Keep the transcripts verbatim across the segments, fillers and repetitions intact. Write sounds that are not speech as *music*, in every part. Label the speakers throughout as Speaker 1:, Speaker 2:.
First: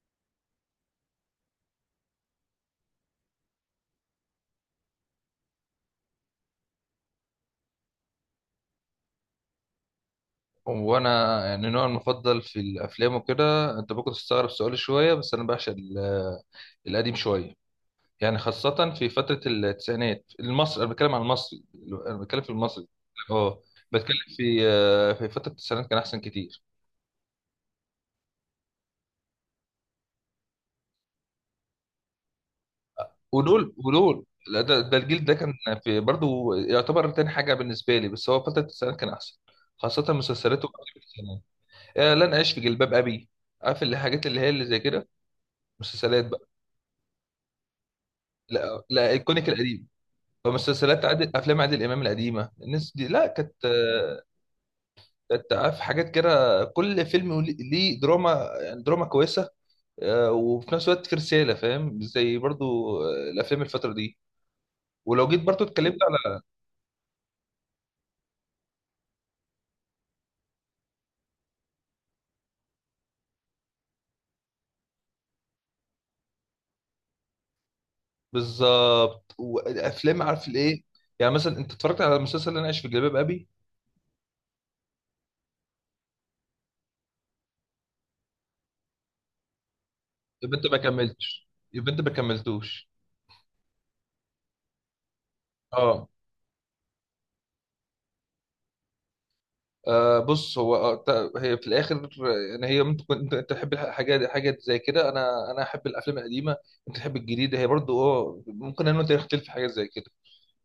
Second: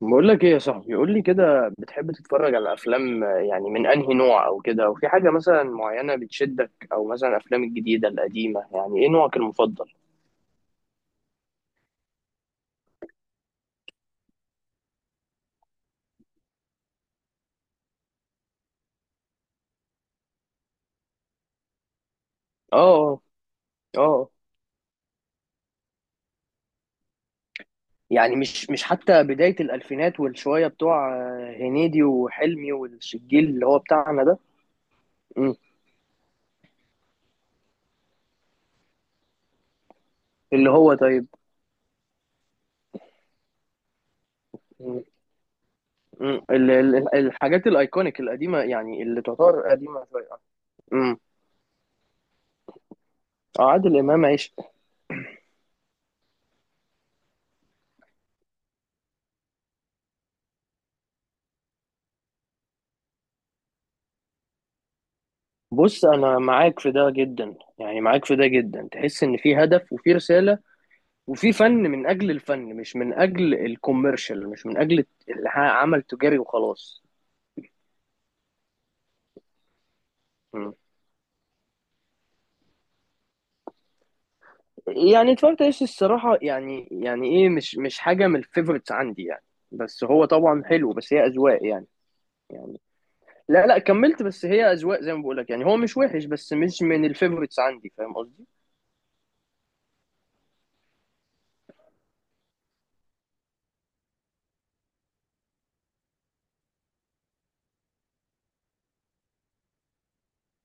Speaker 1: بقول لك ايه يا صاحبي؟ قول لي كده، بتحب تتفرج على افلام؟ آه، يعني من انهي نوع او كده؟ وفي حاجه مثلا معينه بتشدك؟ او مثلا الافلام الجديده القديمه، يعني ايه نوعك المفضل؟
Speaker 2: وانا يعني نوعي المفضل في الافلام وكده. انت ممكن تستغرب سؤالي شويه بس انا بعشق ال- القديم شويه. يعني خاصه في فتره التسعينات المصري، انا بتكلم عن المصري. انا بتكلم في
Speaker 1: اه
Speaker 2: المصري.
Speaker 1: اه.
Speaker 2: اه، بتكلم
Speaker 1: آه.
Speaker 2: في آه، في فتره التسعينات كان احسن كتير.
Speaker 1: يعني مش مش حتى بدايه الالفينات والشويه بتوع آه، هنيدي وحلمي والجيل اللي
Speaker 2: ودول
Speaker 1: هو
Speaker 2: ودول
Speaker 1: بتاعنا ده.
Speaker 2: لا، ده ده الجيل ده كان
Speaker 1: مم.
Speaker 2: في برضه يعتبر تاني حاجه بالنسبه لي، بس هو فتره التسعينات كان احسن، خاصه مسلسلاته
Speaker 1: اللي هو
Speaker 2: في
Speaker 1: طيب.
Speaker 2: التسعينات. آه، لن اعيش في جلباب ابي، عارف الحاجات اللي هي اللي زي
Speaker 1: مم.
Speaker 2: كده، مسلسلات
Speaker 1: مم.
Speaker 2: بقى.
Speaker 1: ال- ال- الحاجات الايكونيك القديمه،
Speaker 2: لا
Speaker 1: يعني
Speaker 2: لا
Speaker 1: اللي
Speaker 2: ايكونيك
Speaker 1: تعتبر
Speaker 2: القديم.
Speaker 1: قديمه شويه.
Speaker 2: طب مسلسلات
Speaker 1: مم.
Speaker 2: عادل، افلام عادل امام القديمه، الناس دي لا كانت،
Speaker 1: اه، عادل امام عيش.
Speaker 2: كانت في حاجات كده. كل فيلم ولي- ليه دراما، يعني دراما كويسه. آه، وفي نفس الوقت في رساله، فاهم؟ زي برضو آه، الافلام الفتره دي. ولو جيت برضو اتكلمت
Speaker 1: بص
Speaker 2: على
Speaker 1: انا معاك في ده جدا، يعني معاك في ده جدا. تحس ان في هدف وفي رسالة، وفي فن من اجل الفن، مش من اجل الكوميرشال، مش من اجل اللي ها- عمل تجاري وخلاص.
Speaker 2: بالظبط وافلام، عارف
Speaker 1: مم.
Speaker 2: الايه. يعني مثلا انت اتفرجت على المسلسل اللي انا عايش في جلباب ابي؟
Speaker 1: يعني اتفرجت ايش الصراحة، يعني يعني ايه، مش مش حاجة من الفيفورتس عندي يعني. بس هو
Speaker 2: يبقى
Speaker 1: طبعا
Speaker 2: انت ما
Speaker 1: حلو، بس هي
Speaker 2: كملتش،
Speaker 1: اذواق يعني.
Speaker 2: يبقى انت ما
Speaker 1: يعني
Speaker 2: كملتوش.
Speaker 1: لا لا، كملت، بس هي اذواق زي ما بقول لك. يعني هو مش
Speaker 2: اه.
Speaker 1: وحش، بس مش من الفيفورتس عندي. فاهم قصدي؟
Speaker 2: آه، بص هو آه، ت- هي في الاخر يعني، هي ممكن تكون انت، أنت تحب حاجات، حاجات زي كده. انا انا احب الافلام القديمه، انت تحب الجديده، هي برضو اه ممكن انا وانت نختلف في حاجات زي كده،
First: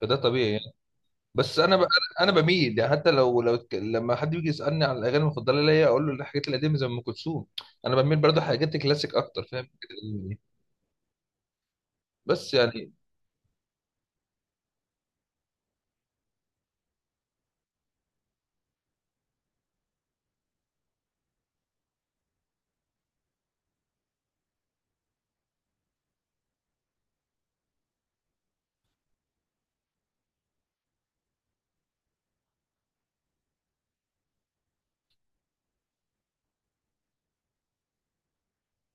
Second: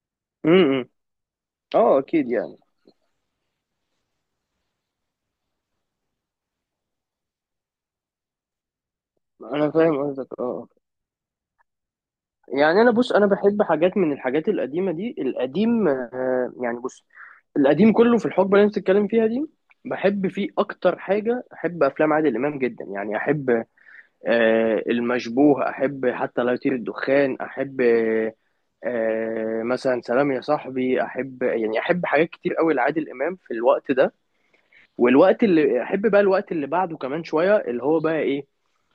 Speaker 2: فده طبيعي يعني.
Speaker 1: امم.
Speaker 2: بس انا ب...
Speaker 1: اه
Speaker 2: انا
Speaker 1: اكيد يعني.
Speaker 2: بميل يعني، حتى لو لو اتك- لما حد بيجي يسالني عن الاغاني المفضله ليا اقول له الحاجات القديمه زي ام كلثوم. انا بميل برضو حاجات الكلاسيك اكتر، فاهم؟
Speaker 1: انا
Speaker 2: الحاجات
Speaker 1: فاهم قصدك
Speaker 2: القديمة دي.
Speaker 1: اه.
Speaker 2: بس
Speaker 1: يعني انا
Speaker 2: يعني
Speaker 1: بص، انا بحب حاجات من الحاجات القديمه دي، القديم آه، يعني. بص، القديم كله في الحقبه اللي انت بتتكلم فيها دي بحب فيه. اكتر حاجه احب افلام عادل امام جدا، يعني احب آه، المشبوه، احب حتى لا يطير الدخان، احب آه، آه، مثلا سلام يا صاحبي. احب، يعني احب حاجات كتير قوي لعادل امام في الوقت ده. والوقت اللي احب بقى الوقت اللي بعده كمان شويه، اللي هو بقى ايه،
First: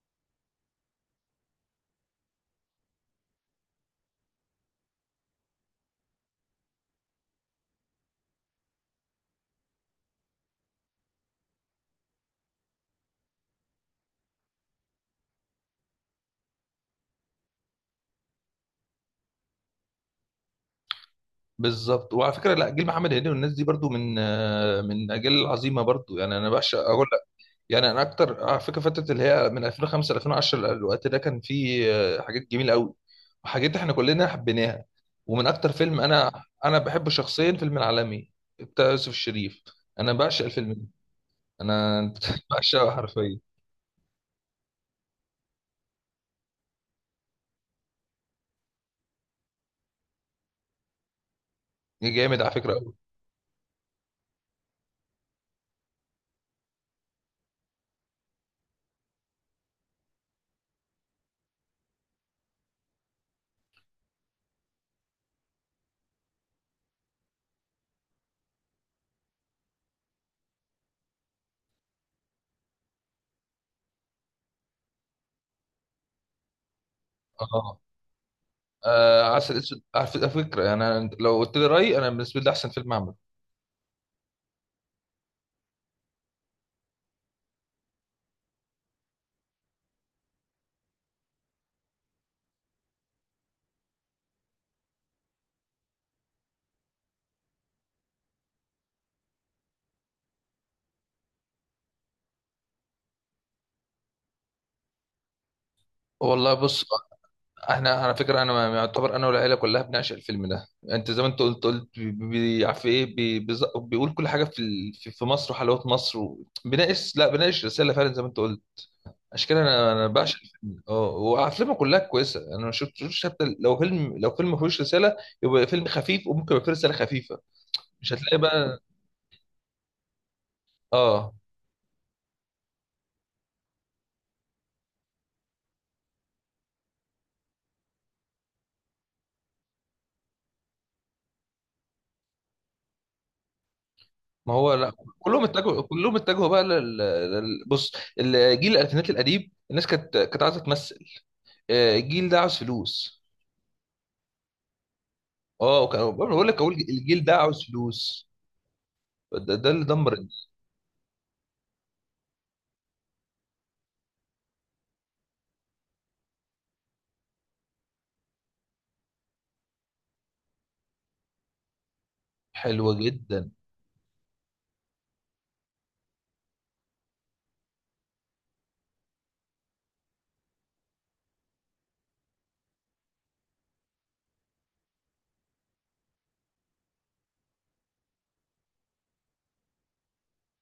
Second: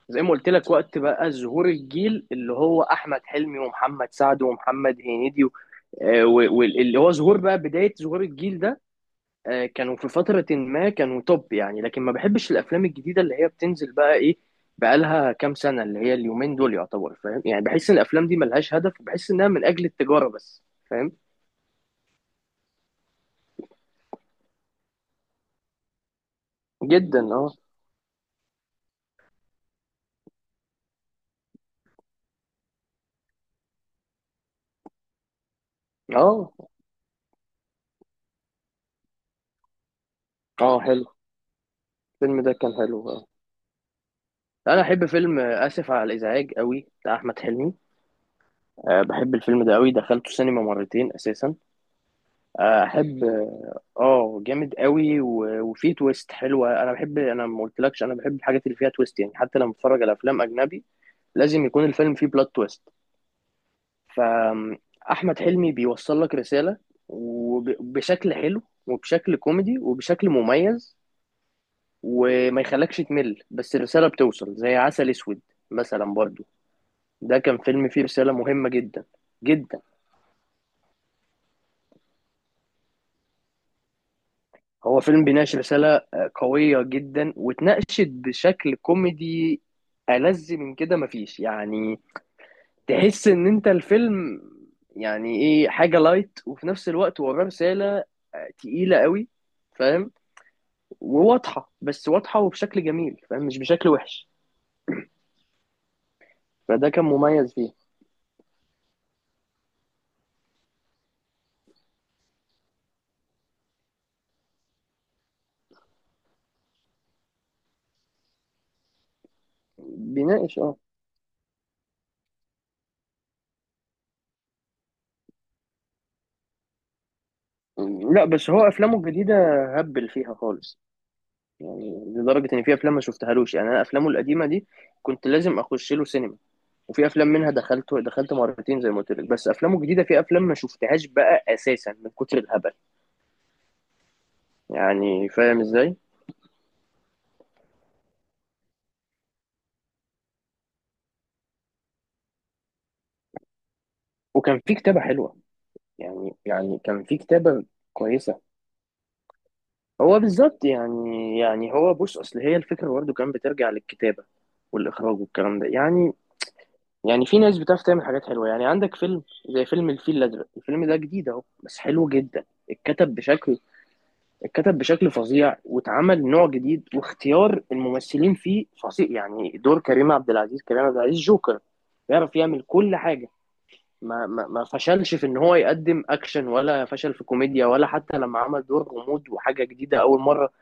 Speaker 1: زي ما قلت لك، وقت بقى ظهور الجيل اللي هو احمد حلمي ومحمد سعد ومحمد هنيدي و- آه، و- واللي هو ظهور بقى بدايه ظهور الجيل ده. آه، كانوا في فتره ما، كانوا توب يعني. لكن ما بحبش الافلام الجديده اللي هي بتنزل بقى ايه، بقالها كام سنه، اللي هي اليومين دول يعتبر. فاهم؟ يعني بحس ان الافلام دي ملهاش هدف، وبحس انها من اجل التجاره بس. فاهم؟
Speaker 2: بالظبط. وعلى فكره، لا، جيل محمد هنيدي والناس دي برضو من آه، من اجيال عظيمه برضو، يعني انا بعشق اقول.
Speaker 1: جدا اه.
Speaker 2: يعني انا اكتر على فكره فتره اللي هي من ألفين خمسة ل ألفين وعشرة، الوقت ده كان فيه آه، حاجات جميله قوي وحاجات احنا كلنا حبيناها. ومن اكتر فيلم انا
Speaker 1: اه
Speaker 2: انا بحبه شخصيا فيلم العالمي بتاع يوسف الشريف، انا بعشق الفيلم
Speaker 1: اه.
Speaker 2: ده.
Speaker 1: حلو.
Speaker 2: انا
Speaker 1: الفيلم
Speaker 2: *laughs*
Speaker 1: ده كان
Speaker 2: بعشقه
Speaker 1: حلو اه.
Speaker 2: حرفيا،
Speaker 1: انا احب فيلم اسف على الازعاج قوي، بتاع احمد حلمي. أه بحب الفيلم ده قوي، دخلته سينما مرتين اساسا.
Speaker 2: جامد على فكره
Speaker 1: آه،
Speaker 2: قوي.
Speaker 1: احب اه. آه، جامد قوي، و- وفيه تويست حلوه. انا بحب، انا ما قلتلكش، انا بحب الحاجات اللي فيها تويست يعني. حتى لما بتفرج على افلام اجنبي لازم يكون الفيلم فيه بلوت تويست. فاحمد حلمي بيوصل لك رساله، وبشكل حلو، وبشكل كوميدي، وبشكل مميز، وما يخلكش تمل، بس الرساله بتوصل. زي عسل اسود مثلا برضو، ده كان
Speaker 2: اه،
Speaker 1: فيلم فيه رساله مهمه جدا.
Speaker 2: آه، عسل اسود
Speaker 1: جدا.
Speaker 2: على فكره، يعني أنا لو قلت لي رايي انا بالنسبه لي ده احسن فيلم عمله.
Speaker 1: هو فيلم بيناقش رسالة آه، قوية جدا، واتناقشت بشكل كوميدي. ألذ من كده مفيش يعني. تحس إن أنت الفيلم، يعني إيه، حاجة لايت وفي نفس الوقت وراه رسالة آه، تقيلة قوي. فاهم؟ وواضحة، بس واضحة وبشكل جميل، فاهم، مش بشكل وحش.
Speaker 2: والله بص،
Speaker 1: فده كان مميز فيه.
Speaker 2: احنا على فكره، انا يعتبر انا والعيله كلها بنعشق الفيلم ده. انت زي ما انت قلت، قلت بي- بي- عارف ايه، بي- بيز- بيقول كل حاجه في ال- في في مصر وحلاوه مصر و- بيناقش، لا بيناقش رساله فعلا زي ما انت قلت. عشان كده انا انا بعشق
Speaker 1: بيناقش اه.
Speaker 2: الفيلم. اه، وافلامه كلها كويسه، انا ما شفتوش حتى لو فيلم، لو فيلم ما فيهوش رساله يبقى فيلم خفيف وممكن يبقى فيه رساله خفيفه. مش
Speaker 1: لا،
Speaker 2: هتلاقي
Speaker 1: بس هو
Speaker 2: بقى.
Speaker 1: أفلامه الجديدة هبل فيها خالص.
Speaker 2: اه.
Speaker 1: يعني لدرجة إن في أفلام ما شفتهالوش يعني. أنا أفلامه القديمة دي كنت لازم أخش له سينما، وفي افلام منها دخلت دخلت مرتين زي ما قلت لك، بس افلامه الجديده في افلام ما شفتهاش بقى اساسا من كتر الهبل.
Speaker 2: ما هو لا،
Speaker 1: يعني
Speaker 2: كلهم
Speaker 1: فاهم
Speaker 2: اتجهوا
Speaker 1: ازاي.
Speaker 2: كلهم اتجهوا بقى لل... لل- بص، الجيل الالفينات القديم الناس كانت، كانت عايزه تمثل. آه، الجيل ده عاوز فلوس.
Speaker 1: وكان في كتابه حلوه،
Speaker 2: اه، وكان
Speaker 1: يعني
Speaker 2: بقول لك هو
Speaker 1: يعني كان في
Speaker 2: الجيل ده عاوز
Speaker 1: كتابه
Speaker 2: فلوس،
Speaker 1: كويسه.
Speaker 2: ده, ده اللي دمر
Speaker 1: هو
Speaker 2: الدنيا.
Speaker 1: بالظبط، يعني يعني هو بص، اصل هي الفكره برضه كان بترجع للكتابه والاخراج والكلام ده يعني. يعني في ناس بتعرف تعمل حاجات حلوه، يعني عندك فيلم زي فيلم الفيل الازرق. الفيلم ده جديد اهو بس حلو جدا.
Speaker 2: حلوه
Speaker 1: اتكتب
Speaker 2: جدا.
Speaker 1: بشكل اتكتب بشكل فظيع، واتعمل نوع جديد، واختيار الممثلين فيه فظيع. يعني دور كريم عبد العزيز، كريم عبد العزيز جوكر، بيعرف يعمل كل حاجة. ما, ما, ما فشلش في ان هو يقدم اكشن، ولا فشل في كوميديا، ولا حتى لما عمل دور غموض وحاجة جديدة اول مرة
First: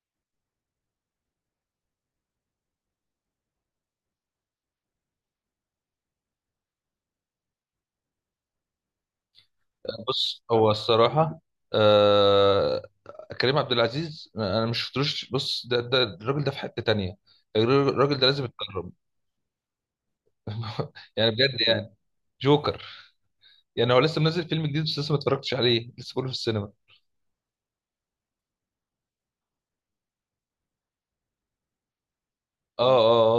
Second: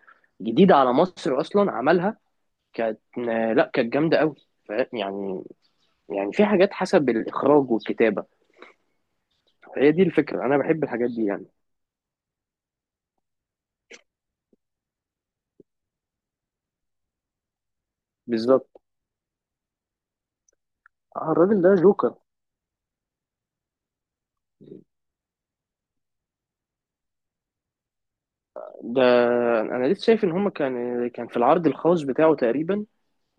Speaker 1: جديدة على مصر اصلا عملها، كانت، لا كانت جامدة قوي. ف- يعني يعني في حاجات حسب الاخراج والكتابة. هي دي
Speaker 2: بص
Speaker 1: الفكرة، انا
Speaker 2: هو
Speaker 1: بحب الحاجات دي
Speaker 2: الصراحه،
Speaker 1: يعني.
Speaker 2: آه، كريم عبد العزيز انا مش شفتلوش. بص ده, ده الراجل ده في حته تانية، الراجل ده لازم
Speaker 1: بالظبط.
Speaker 2: يتكرم. *laughs* يعني
Speaker 1: آه،
Speaker 2: بجد
Speaker 1: الراجل ده
Speaker 2: يعني،
Speaker 1: جوكر.
Speaker 2: جوكر. يعني هو لسه منزل فيلم جديد، بس لسه ما اتفرجتش عليه، لسه بقوله في السينما.
Speaker 1: ده انا لسه شايف ان هما كان كان في العرض الخاص بتاعه
Speaker 2: اه
Speaker 1: تقريبا.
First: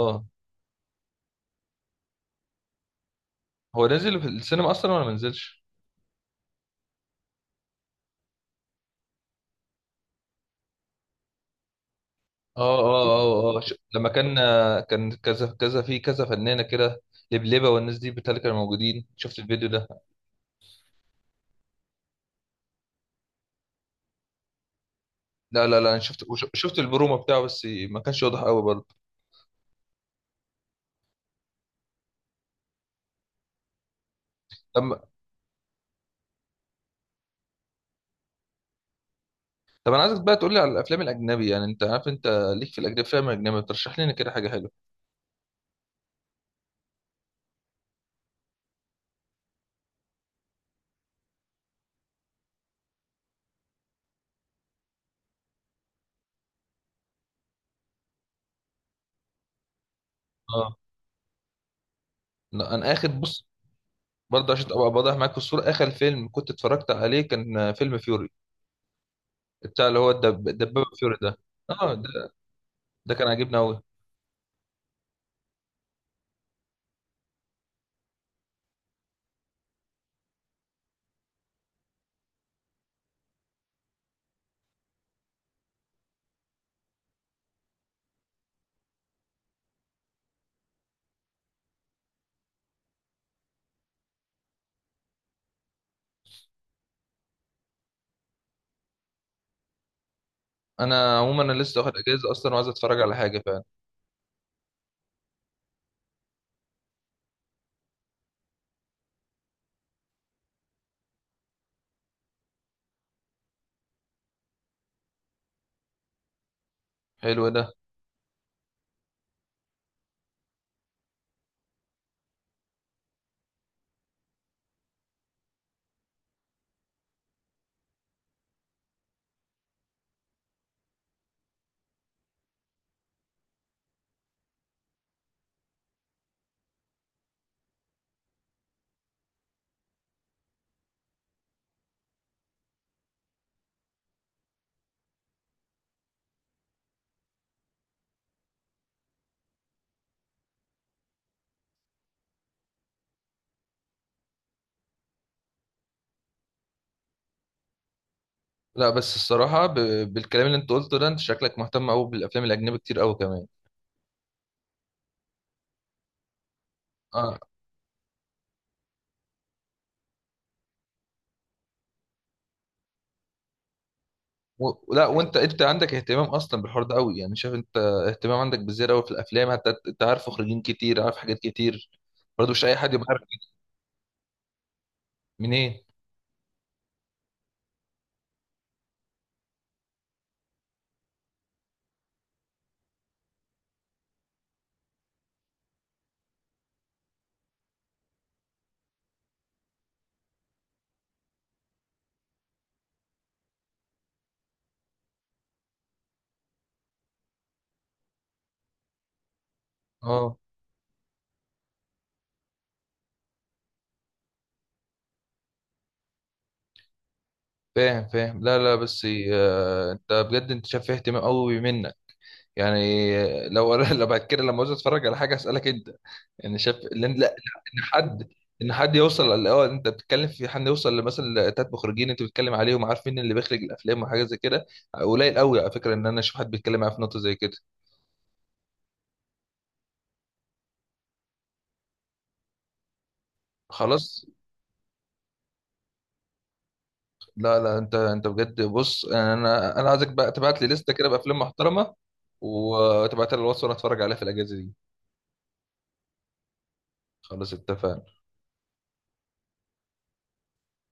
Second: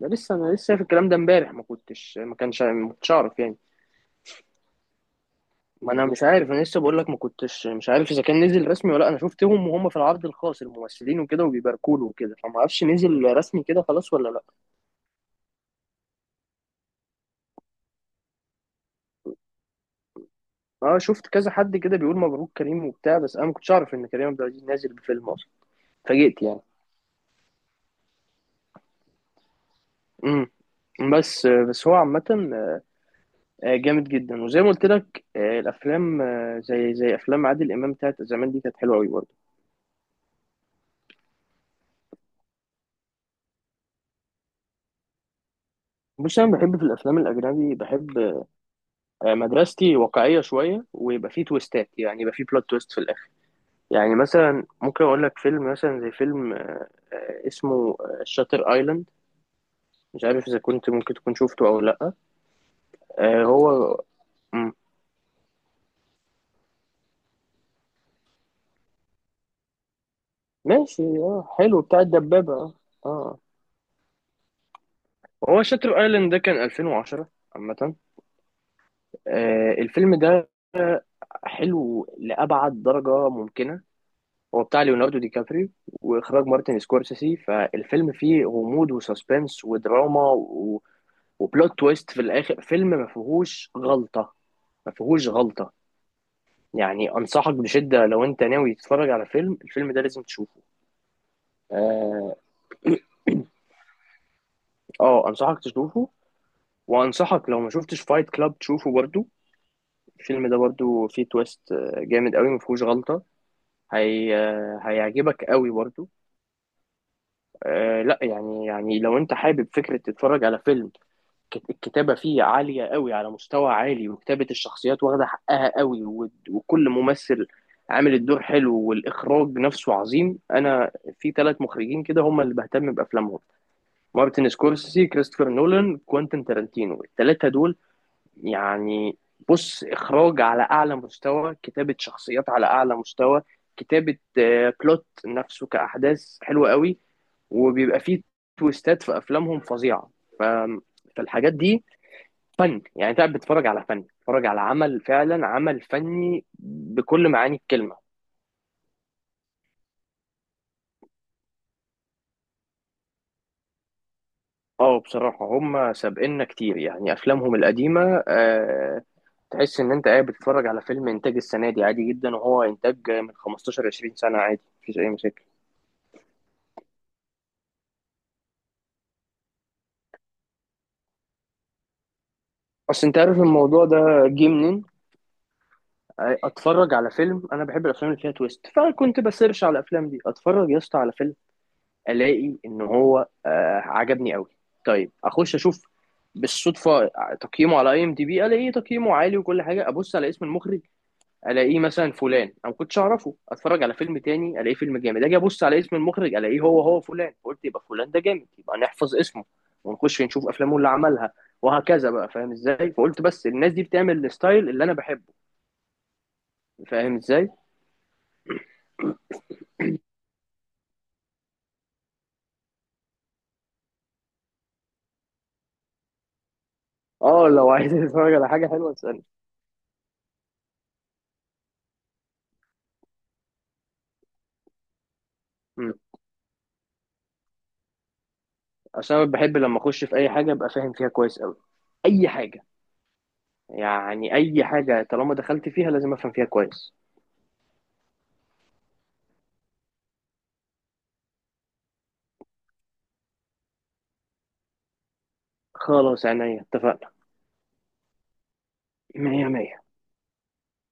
Speaker 1: ده
Speaker 2: اه.
Speaker 1: لسه انا لسه شايف الكلام ده امبارح، ما كنتش، ما كانش، ما كنتش اعرف يعني.
Speaker 2: هو نازل في السينما اصلا ولا ما نزلش؟
Speaker 1: ما انا مش عارف، انا لسه بقول لك، ما كنتش مش عارف اذا كان نزل رسمي ولا لأ. انا شفتهم وهم في العرض الخاص، الممثلين وكده وبيباركوا له وكده، فما
Speaker 2: اه
Speaker 1: اعرفش
Speaker 2: اه
Speaker 1: نزل
Speaker 2: اه اه،
Speaker 1: رسمي
Speaker 2: ش-
Speaker 1: كده
Speaker 2: لما
Speaker 1: خلاص ولا
Speaker 2: كان،
Speaker 1: لا.
Speaker 2: كان كذا كذا في كذا فنانه كده، لبلبه والناس دي بتاع، اللي كانوا موجودين، شفت الفيديو ده؟
Speaker 1: اه، شفت كذا حد كده بيقول مبروك كريم وبتاع، بس انا ما كنتش اعرف ان كريم عبد العزيز نازل بفيلم اصلا.
Speaker 2: لا لا لا، انا شفت
Speaker 1: اتفاجئت
Speaker 2: وش-
Speaker 1: يعني.
Speaker 2: شفت البرومو بتاعه، بس ما كانش واضح قوي برضه.
Speaker 1: امم. بس بس هو عامة آه، جامد جدا. وزي ما قلت
Speaker 2: طب،
Speaker 1: لك، آه، الافلام آه، زي زي افلام عادل امام بتاعت زمان دي كانت حلوه قوي برضه.
Speaker 2: طب انا عايزك بقى تقول لي على الافلام الاجنبي. يعني انت عارف، انت ليك في الاجنبي فيلم اجنبي ترشح لنا كده حاجه حلوه؟
Speaker 1: بص، انا بحب في الافلام الاجنبي، بحب آه، مدرستي واقعيه شويه، ويبقى فيه تويستات، يعني يبقى فيه بلوت تويست في الاخر. يعني مثلا ممكن اقول لك فيلم مثلا زي فيلم آه، آه، اسمه شاتر ايلاند. مش عارف اذا
Speaker 2: اه،
Speaker 1: كنت ممكن تكون شفته او لا.
Speaker 2: لا، انا اخد
Speaker 1: آه،
Speaker 2: بص
Speaker 1: هو
Speaker 2: برضه عشان
Speaker 1: مم.
Speaker 2: ابقى واضح معاك في الصوره، اخر فيلم كنت اتفرجت عليه كان فيلم فيوري بتاع اللي هو الدب- الدبابه،
Speaker 1: ماشي
Speaker 2: فيوري ده.
Speaker 1: اه، حلو،
Speaker 2: اه،
Speaker 1: بتاع
Speaker 2: ده،
Speaker 1: الدبابه اه.
Speaker 2: ده كان
Speaker 1: اه،
Speaker 2: عاجبني قوي.
Speaker 1: هو شاتر ايلاند ده كان الفين وعشرة عامه. آه، الفيلم ده حلو لأبعد درجة ممكنة. هو بتاع ليوناردو دي كابريو، وإخراج مارتن سكورسيسي. فالفيلم فيه غموض وسسبنس ودراما، و... وبلوت تويست في الآخر. فيلم ما فيهوش غلطة، ما فيهوش غلطة. يعني أنصحك بشدة، لو أنت ناوي تتفرج على فيلم الفيلم ده لازم تشوفه.
Speaker 2: انا عموما انا لسه واخد اجازه
Speaker 1: آه
Speaker 2: اصلا وعايز اتفرج على حاجه.
Speaker 1: آه أنصحك تشوفه. وأنصحك لو ما شفتش فايت كلاب تشوفه برضو. الفيلم ده برضو فيه تويست آه، جامد قوي، ما فيهوش غلطة. هي... آه، هيعجبك قوي برضو.
Speaker 2: حلو ده.
Speaker 1: آه لا، يعني يعني لو انت حابب فكرة تتفرج على فيلم، كت- الكتابة فيه عالية قوي على مستوى عالي، وكتابة الشخصيات واخدة حقها قوي، و- وكل ممثل عامل الدور حلو، والإخراج نفسه عظيم. أنا في ثلاث مخرجين كده هم اللي بهتم بأفلامهم: مارتن سكورسيزي، كريستوفر نولان، كوانتين تارانتينو. الثلاثة دول يعني، بص، إخراج على أعلى مستوى، كتابة شخصيات على أعلى مستوى، كتابة آه، بلوت نفسه كأحداث حلوة قوي، وبيبقى فيه تويستات في افلامهم فظيعه. ف... فالحاجات دي فن يعني. انت قاعد بتتفرج على فن، بتتفرج على عمل فعلا، عمل فني بكل معاني الكلمه.
Speaker 2: لا بس الصراحة ب... بالكلام اللي انت قلته ده، انت شكلك مهتم قوي بالافلام الاجنبي كتير قوي كمان.
Speaker 1: اه بصراحه، هم سابقنا كتير يعني.
Speaker 2: اه.
Speaker 1: افلامهم القديمه آه، تحس ان انت قاعد بتتفرج على فيلم انتاج السنه دي عادي جدا، وهو انتاج من خمسة عشر عشرين سنه، عادي
Speaker 2: و...
Speaker 1: مفيش
Speaker 2: لا،
Speaker 1: اي
Speaker 2: وانت،
Speaker 1: مشاكل.
Speaker 2: انت عندك اهتمام اصلا بالحوار ده قوي، يعني شايف انت اهتمام عندك بالزيادة قوي في الافلام. حتى انت عارف مخرجين كتير، عارف حاجات كتير، برضه مش اي حد يبقى
Speaker 1: اصل انت
Speaker 2: عارف.
Speaker 1: عارف الموضوع ده جه منين؟
Speaker 2: منين.
Speaker 1: اتفرج على فيلم، انا بحب الافلام اللي فيها تويست، فكنت بسيرش على الافلام دي. اتفرج يا اسطى على فيلم، الاقي ان هو آه عجبني قوي، طيب اخش اشوف بالصدفه تقييمه على اي ام دي بي، الاقيه تقييمه عالي وكل حاجه، ابص على اسم المخرج الاقيه مثلا فلان، انا ما كنتش اعرفه. اتفرج على فيلم تاني، الاقيه فيلم جامد، اجي ابص على اسم المخرج الاقيه هو هو فلان، قلت يبقى فلان ده جامد، يبقى نحفظ اسمه ونخش
Speaker 2: اه.
Speaker 1: نشوف افلامه اللي عملها، وهكذا بقى. فاهم ازاي؟ فقلت، بس الناس دي بتعمل الستايل اللي انا بحبه، فاهم ازاي.
Speaker 2: فاهم فاهم. لا لا بس، آه، انت بجد انت شايف فيه اهتمام قوي منك. يعني لو *laughs* لو بعد كده لما عاوز اتفرج على حاجة اسالك انت. يعني شايف اللي، لا لا،
Speaker 1: اه لو
Speaker 2: ان
Speaker 1: عايز *laughs*
Speaker 2: حد،
Speaker 1: تتفرج على حاجه
Speaker 2: ان
Speaker 1: حلوه
Speaker 2: حد
Speaker 1: اسالني.
Speaker 2: يوصل، اه انت بتتكلم في حد يوصل لمثلا تلات مخرجين انت بتتكلم عليهم، عارف مين اللي بيخرج الافلام وحاجه زي كده. قليل قوي على فكره ان انا اشوف حد بيتكلم معايا في نقطه زي كده.
Speaker 1: اصل انا بحب لما اخش في اي حاجه ابقى فاهم فيها كويس قوي، اي حاجه.
Speaker 2: خلاص.
Speaker 1: يعني اي حاجه طالما دخلت فيها لازم افهم فيها كويس.
Speaker 2: لا لا، انت انت بجد بص، انا انا عايزك بقى تبعت لي لسته كده بافلام محترمه وتبعتها لي على الواتس وانا اتفرج عليها في الاجازه دي.
Speaker 1: خلاص، عينيا، اتفقنا.
Speaker 2: خلاص اتفقنا.
Speaker 1: مية مية.